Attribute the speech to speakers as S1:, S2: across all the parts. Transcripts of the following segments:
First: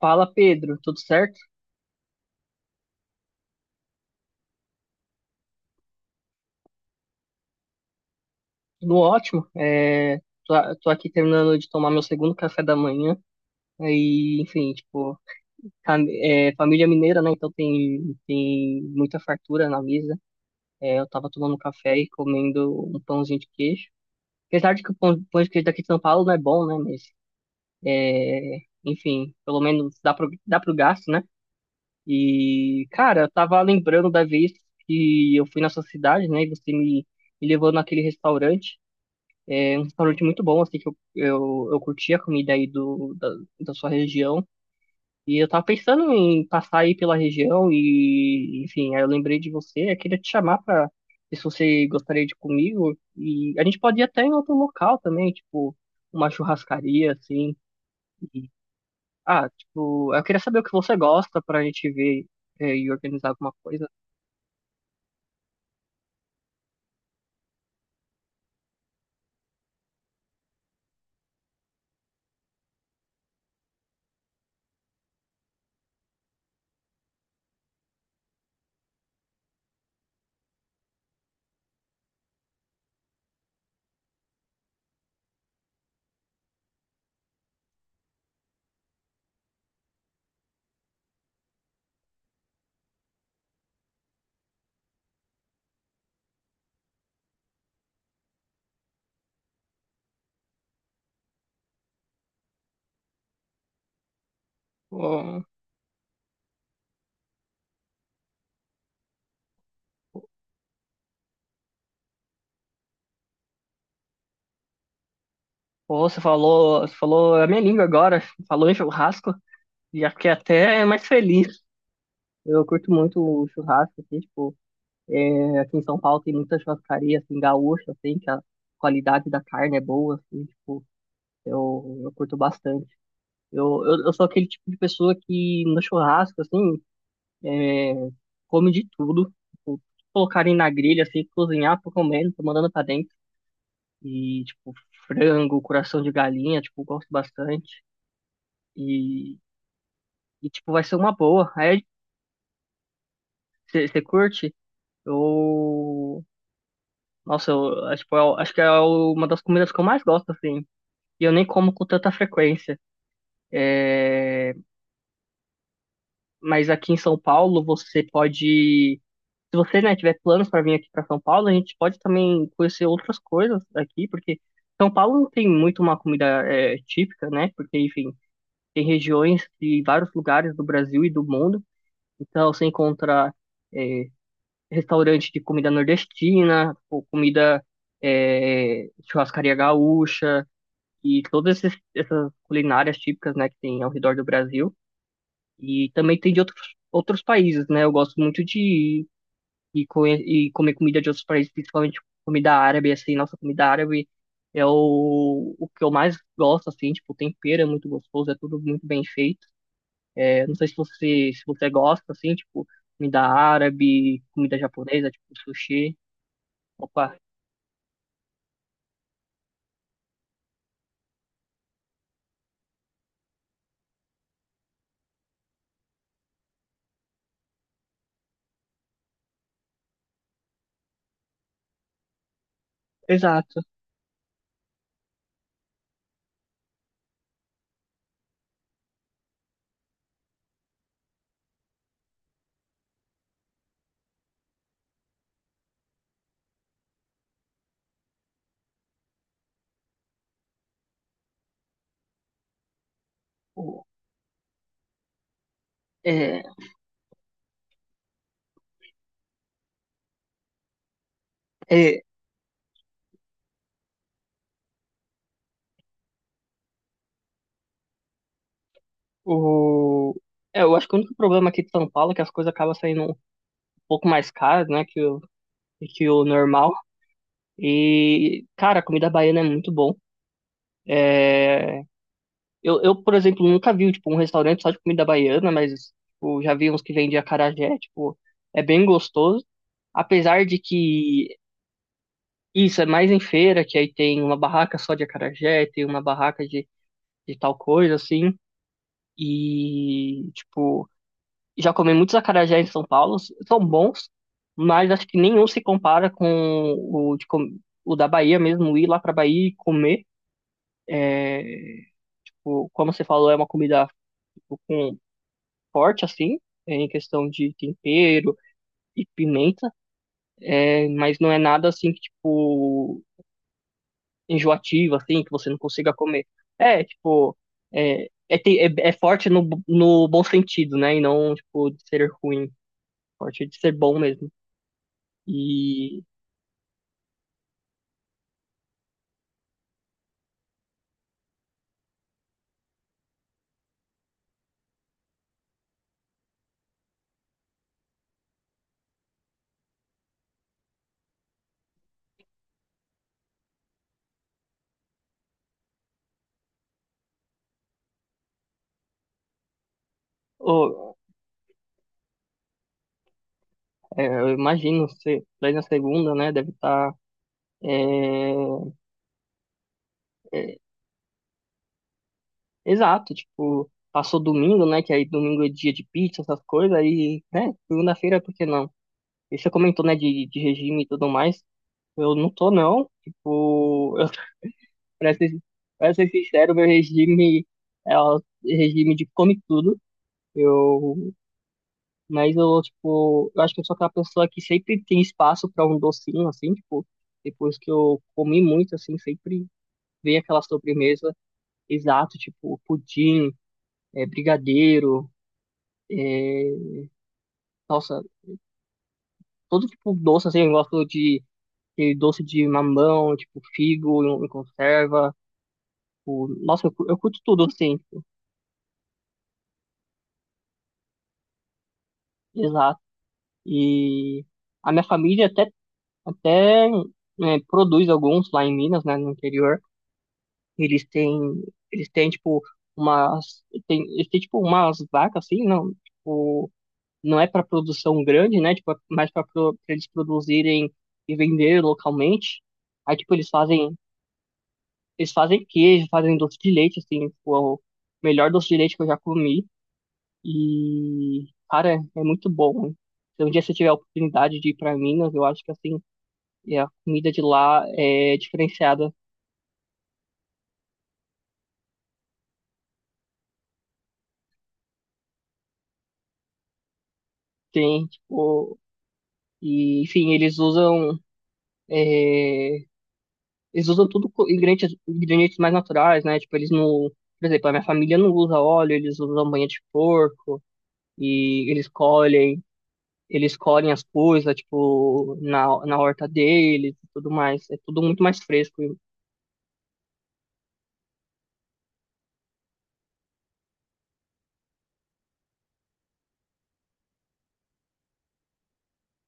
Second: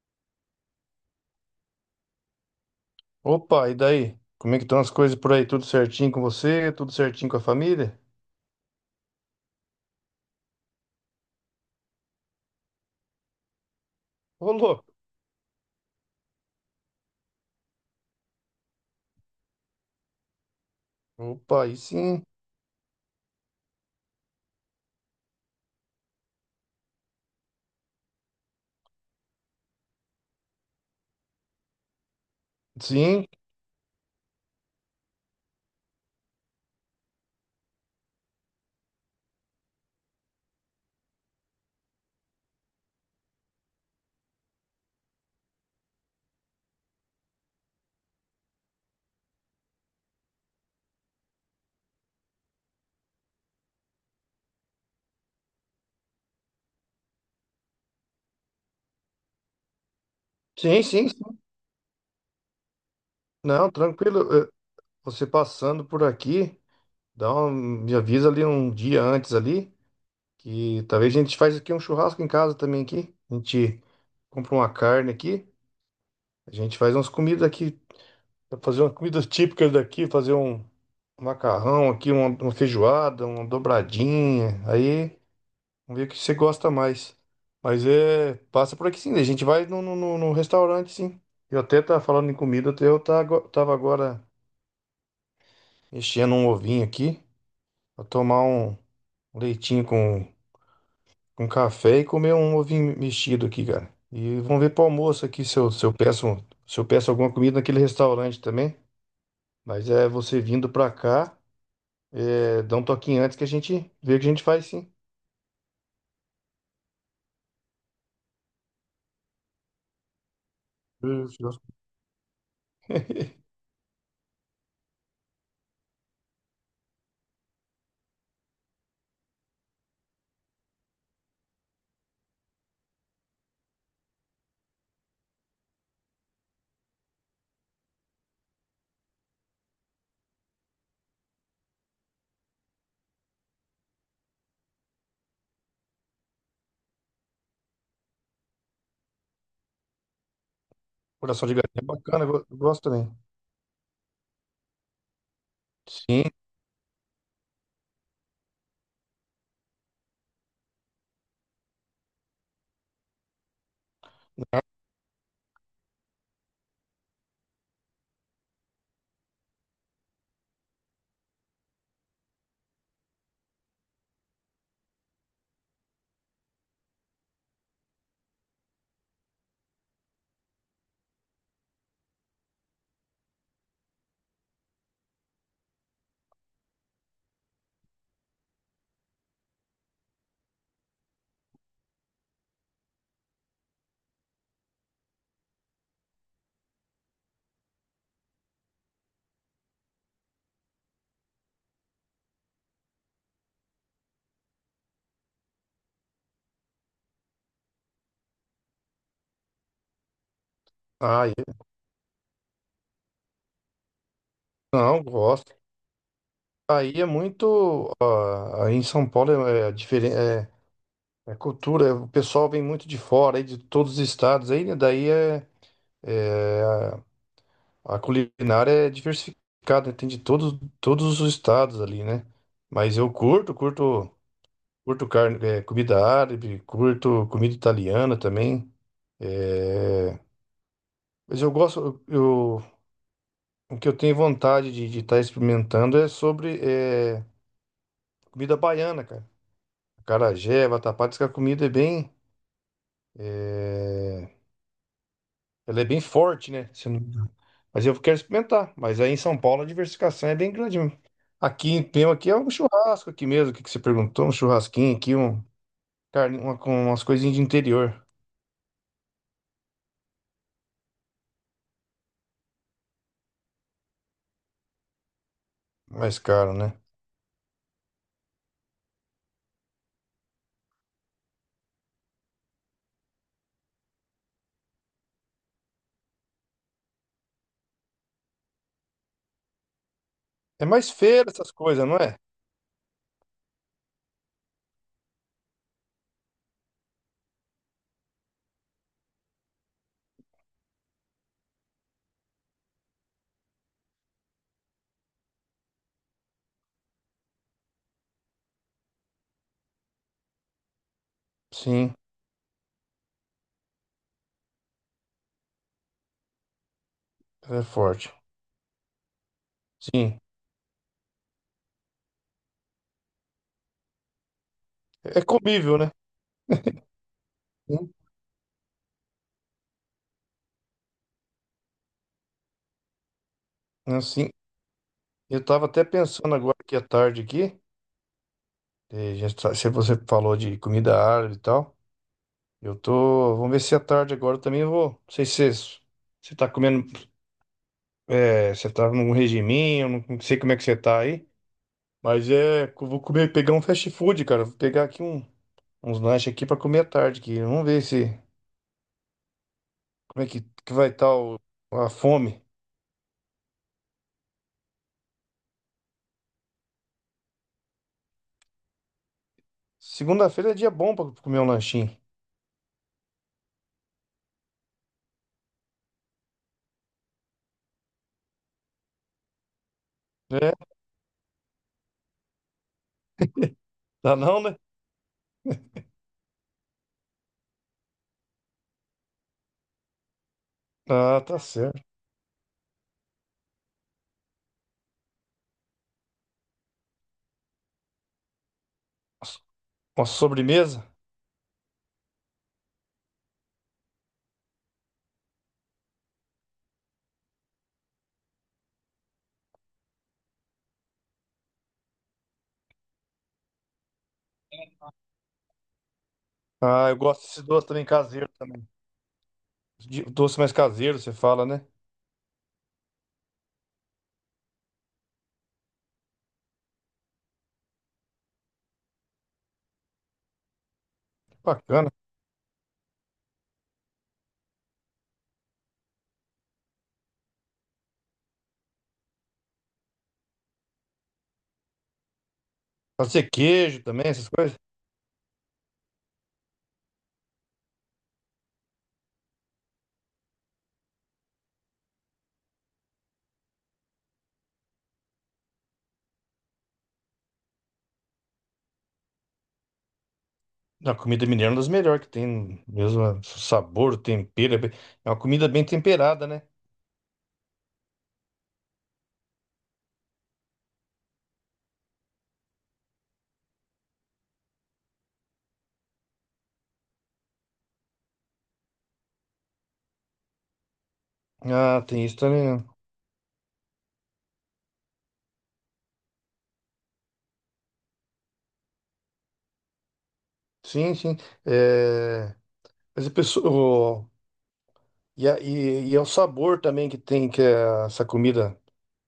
S1: Fala, Pedro, tudo certo?
S2: Opa, e daí? Como é que estão as coisas por aí? Tudo certinho com você? Tudo certinho com a família?
S1: Tudo ótimo. Tô, tô aqui terminando de tomar meu segundo café da manhã. Aí,
S2: Ô,
S1: enfim,
S2: louco!
S1: tipo, família mineira, né? Então tem muita fartura na mesa. É, eu tava tomando
S2: Opa, aí
S1: café e
S2: sim.
S1: comendo um pãozinho de queijo. Apesar de que o pão de queijo daqui de São Paulo não é bom, né? Mas, enfim, pelo menos dá dá pro gasto, né? E, cara,
S2: Sim,
S1: eu tava lembrando da vez que eu fui na sua cidade, né? E você me levou naquele restaurante. Um restaurante muito bom, assim, que eu curti a comida aí da sua região. E eu tava pensando em passar aí pela região e, enfim, aí eu lembrei de você, eu queria te chamar pra ver se você gostaria de ir comigo. E a gente pode ir até em outro local também, tipo, uma churrascaria, assim. E, ah, tipo, eu queria saber o que
S2: sim,
S1: você
S2: sim, sim.
S1: gosta pra gente ver e organizar alguma
S2: Não,
S1: coisa.
S2: tranquilo. Você passando por aqui, dá um, me avisa ali um dia antes ali, que talvez a gente faz aqui um churrasco em casa também aqui. A gente compra uma carne aqui, a gente faz umas comidas aqui, fazer umas comidas típicas daqui, fazer um macarrão aqui, uma feijoada, uma dobradinha. Aí vamos ver o que você gosta mais. Mas é. Passa por aqui sim. A gente vai no restaurante, sim. Eu até tava falando em comida, até eu tava agora mexendo um ovinho aqui. Pra tomar um leitinho com café e comer um ovinho mexido aqui, cara. E vamos ver pro almoço
S1: Pô,
S2: aqui se eu, se eu peço alguma comida naquele restaurante também. Mas é você vindo pra cá, é, dá um toquinho antes que a gente vê o que a gente faz, sim.
S1: Você falou a minha língua agora, falou em churrasco, já fiquei até mais
S2: Eu
S1: feliz.
S2: gosto-
S1: Eu curto muito o churrasco, assim, tipo, é, aqui em São Paulo tem muita churrascaria, assim, gaúcha, assim, que a qualidade da carne é boa, assim, tipo, eu curto bastante. Eu sou aquele tipo de pessoa que no churrasco, assim, come de tudo. Tipo, colocarem na grelha, assim, cozinhar, tô comendo, tô mandando pra dentro. E, tipo, frango, coração de galinha, tipo, gosto bastante. E, e tipo, vai ser uma
S2: Coração
S1: boa.
S2: de galinha é
S1: Aí,
S2: bacana, eu gosto também.
S1: você curte? Eu,
S2: Sim.
S1: nossa, eu, é, tipo, eu acho que é uma das comidas que eu mais gosto, assim. E eu nem como com tanta frequência. Mas aqui em São Paulo, você pode. Se você, né, tiver planos para vir aqui para São Paulo, a gente pode também conhecer outras coisas aqui, porque São Paulo não tem muito uma comida é, típica, né? Porque, enfim, tem regiões de vários lugares do Brasil e do mundo. Então, você encontra é, restaurante de comida nordestina, ou comida é, churrascaria gaúcha e todas essas culinárias típicas, né, que tem ao redor do Brasil e também tem de outros países, né? Eu gosto muito de ir conhe- e, comer comida de outros países, principalmente comida árabe, assim, nossa comida árabe é o que eu mais gosto, assim, tipo, o tempero é muito gostoso, é tudo muito bem feito. É, não sei se
S2: Ah,
S1: você se você gosta, assim, tipo, comida árabe, comida
S2: Não,
S1: japonesa, tipo
S2: gosto.
S1: sushi.
S2: Aí é
S1: Opa,
S2: muito. Aí em São Paulo é, diferente. É, é cultura, é- o pessoal vem muito de fora, aí de todos os estados, aí, né? É, a a culinária é diversificada, né, tem de todos os estados ali, né? Mas
S1: exato.
S2: curto carne, é, comida árabe, curto comida italiana também. é, mas eu o que eu tenho vontade de estar experimentando é sobre é, comida baiana, cara. Acarajé, vatapá, diz que a comida é bem.
S1: O-
S2: é, Ela é bem
S1: É,
S2: forte, né? Se não- Mas eu quero experimentar. Mas aí em São Paulo a diversificação é bem grande mesmo. Aqui em
S1: é,
S2: Pema aqui é um churrasco aqui mesmo, o que que você perguntou? Um churrasquinho aqui, um carne, uma, com umas coisinhas de interior.
S1: O... É, eu acho que o único problema aqui de São Paulo que as coisas acabam saindo um pouco mais caras, né, que que
S2: Mais
S1: o
S2: caro,
S1: normal.
S2: né?
S1: E, cara, a comida baiana é muito bom. É... Eu, por exemplo, nunca vi, tipo, um restaurante só de comida baiana, mas, tipo, já vi uns que vendem acarajé, tipo, é bem gostoso. Apesar de
S2: É mais feira
S1: que
S2: essas coisas, não é?
S1: isso é mais em feira, que aí tem uma barraca só de acarajé, tem uma barraca de tal coisa, assim. E, tipo... Já comi muitos acarajés em São Paulo, são bons, mas acho que nenhum se compara com o, de com- o da Bahia mesmo, ir lá pra Bahia e comer.
S2: Sim,
S1: Tipo, como você falou, é uma comida tipo, com forte, assim, em questão de
S2: é forte.
S1: tempero e pimenta,
S2: Sim.
S1: é, mas não é nada assim que, tipo, enjoativo, assim,
S2: É
S1: que você não
S2: comível, né?
S1: consiga comer. É, tipo,
S2: Sim.
S1: é forte no bom sentido, né? E não, tipo, de ser ruim, forte de ser bom
S2: Assim,
S1: mesmo.
S2: eu tava até
S1: E.
S2: pensando agora aqui à tarde aqui, já tá- se você falou de comida árabe e tal. Eu tô. Vamos ver se à tarde agora eu vou. Não sei se você tá comendo. É, você tá num regiminho, não sei como é que você tá aí. Mas é. Eu Vou comer, pegar um fast food, cara. Vou pegar aqui um, uns lanches aqui pra comer à tarde aqui. Vamos ver se. Como é que vai
S1: Ô,
S2: estar a fome.
S1: é, eu imagino, você daí na segunda, né, deve estar é,
S2: Segunda-feira é
S1: é,
S2: dia bom pra comer um lanchinho.
S1: exato, tipo, passou domingo, né, que aí domingo é dia de pizza, essas coisas, aí, né, segunda-feira, por que não? E você comentou, né, de
S2: É,
S1: regime e tudo mais, eu não tô, não, tipo, eu,
S2: tá não, né?
S1: pra ser, pra ser sincero, meu regime é o regime de come tudo, eu,
S2: Ah, tá certo.
S1: mas eu, tipo, eu acho que eu sou aquela pessoa que sempre tem espaço pra um docinho, assim, tipo, depois que eu comi muito, assim, sempre
S2: Uma
S1: ver aquela
S2: sobremesa?
S1: sobremesa exato, tipo pudim, é, brigadeiro, nossa, todo tipo de doce, assim, eu gosto de aquele doce de mamão, tipo figo em conserva, o, nossa, eu,
S2: Ah, eu
S1: eu curto
S2: gosto desse
S1: tudo,
S2: doce
S1: assim,
S2: também
S1: tipo,
S2: caseiro também. Doce mais caseiro, você fala, né?
S1: exato. E a minha até né, produz alguns lá em Minas, né, no interior, eles têm, eles
S2: Bacana.
S1: têm, tipo, eles têm, tipo, umas vacas, assim, não, tipo, não é para produção grande, né? Tipo, mas para eles produzirem e vender localmente. Aí,
S2: Pode
S1: tipo,
S2: ser queijo também, essas coisas.
S1: eles fazem queijo, fazem doce de leite, assim, tipo, é o melhor doce de leite que eu já comi. E, cara, é muito bom, hein? Se um dia você tiver a oportunidade de ir para Minas, eu acho que, assim, é, a comida de lá é diferenciada.
S2: A comida mineira é uma das melhores que tem, mesmo é, sabor, o tempero, é uma comida bem temperada, né?
S1: Tem, tipo, e, enfim, eles usam tudo ingredientes mais naturais, né? Tipo, eles não. Por exemplo, a minha família não usa óleo, eles usam banha de porco e
S2: Ah, tem isso também. Né?
S1: eles colhem as coisas, tipo, na horta deles e tudo mais. É tudo muito mais fresco.
S2: Sim, sim. É, mas a pessoa, o- e, e é o sabor também que tem que é essa comida,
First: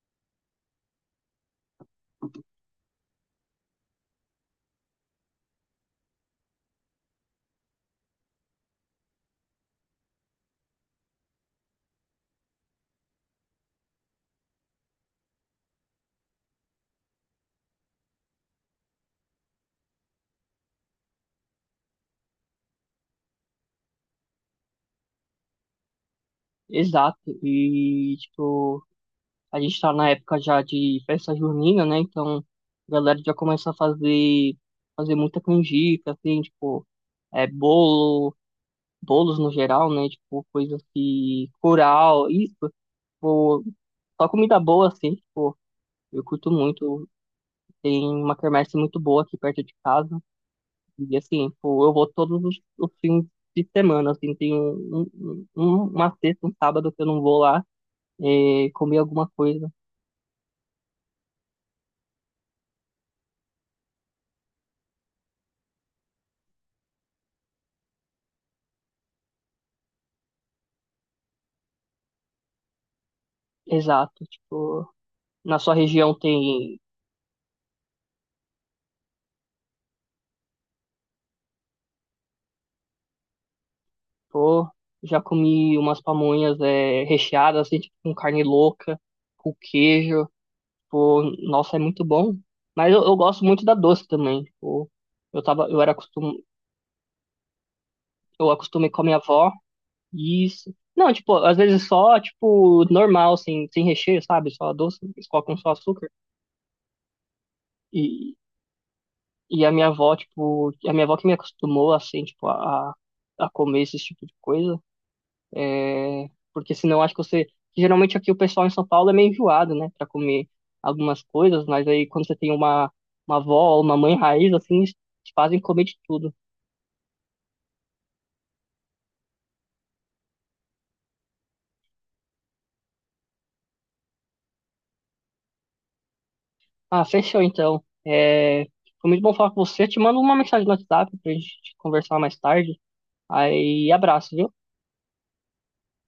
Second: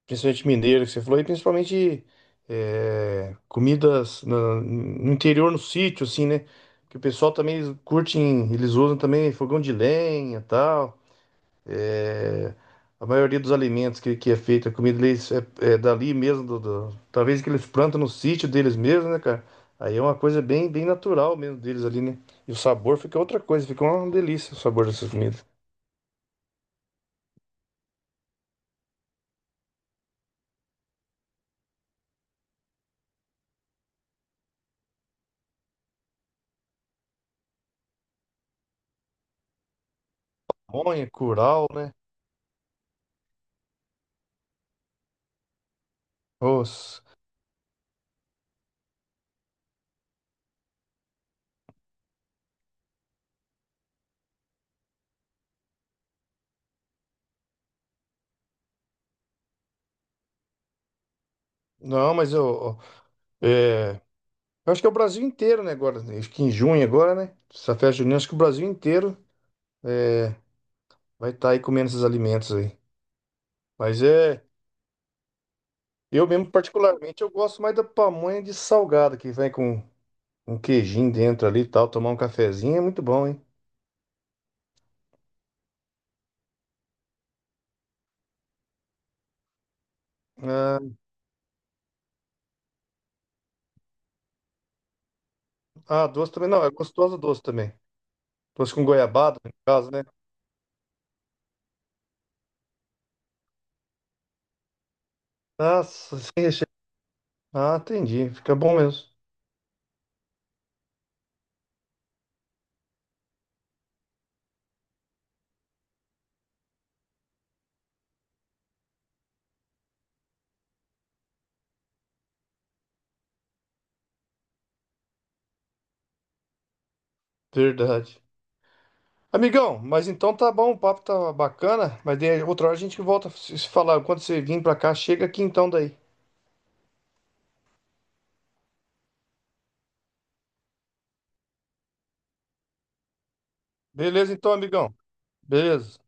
S2: principalmente mineira que você falou, e principalmente é, comidas no interior, no sítio, assim, né? Que o pessoal também eles curtem, eles usam também fogão de lenha, tal. É, a maioria dos alimentos que é feita, a comida deles é, é dali mesmo, talvez que eles plantam no sítio deles mesmo, né, cara? Aí é uma coisa bem, bem natural mesmo deles ali, né? E o sabor fica outra coisa, fica uma delícia o sabor dessas comidas.
S1: Exato. E, tipo, a gente tá na época já de festa junina, né? Então, a galera já começa a fazer muita canjica, assim, tipo, é, bolos no geral, né? Tipo, coisas
S2: Pamonha,
S1: que.
S2: curau, né?
S1: Curau, isso, tipo, só comida boa, assim, tipo, eu curto
S2: Nossa.
S1: muito. Tem uma quermesse muito boa aqui perto de casa. E, assim, tipo, eu vou os fins de semana, assim, tem uma sexta, um sábado que eu não vou lá comer alguma coisa.
S2: Não, mas é, eu acho que é o Brasil inteiro, né, agora, né? Acho que em junho agora, né? Essa festa junina, acho que o Brasil inteiro vai estar aí comendo esses alimentos aí. Mas
S1: Exato,
S2: é,
S1: tipo, na sua região
S2: eu mesmo
S1: tem,
S2: particularmente, eu gosto mais da pamonha de salgada que vem com um queijinho dentro ali e tal, tomar um cafezinho é muito bom, hein?
S1: pô, já comi umas pamonhas recheadas, assim, tipo, com carne louca, com queijo,
S2: Ah,
S1: pô, nossa, é muito bom. Mas eu gosto muito da doce também, tipo, eu tava, eu era
S2: ah, doce
S1: acostum,
S2: também não, é gostoso doce também.
S1: eu
S2: Doce com
S1: acostumei com a minha
S2: goiabada, no
S1: avó.
S2: caso, né?
S1: Isso. Não, tipo, às vezes só, tipo, normal, sem recheio, sabe? Só doce, eles colocam só açúcar.
S2: Nossa, sem recheio. Ah, entendi,
S1: E,
S2: fica bom mesmo.
S1: a minha avó que me acostumou, assim, tipo, a comer esse tipo de coisa. É, porque senão acho que você. Geralmente aqui o pessoal em São Paulo é meio enjoado, né, pra comer algumas coisas, mas aí quando você tem uma avó ou uma mãe raiz, assim, eles te fazem comer de tudo.
S2: Verdade. Amigão, mas então tá bom, o papo tá bacana, mas daí outra hora a gente volta a se falar. Quando você vir pra cá, chega aqui então daí.
S1: Ah, fechou então. É, foi muito bom falar com você. Te mando uma mensagem no WhatsApp pra gente conversar mais tarde. Aí,
S2: Beleza
S1: abraço, viu?
S2: então, amigão? Beleza.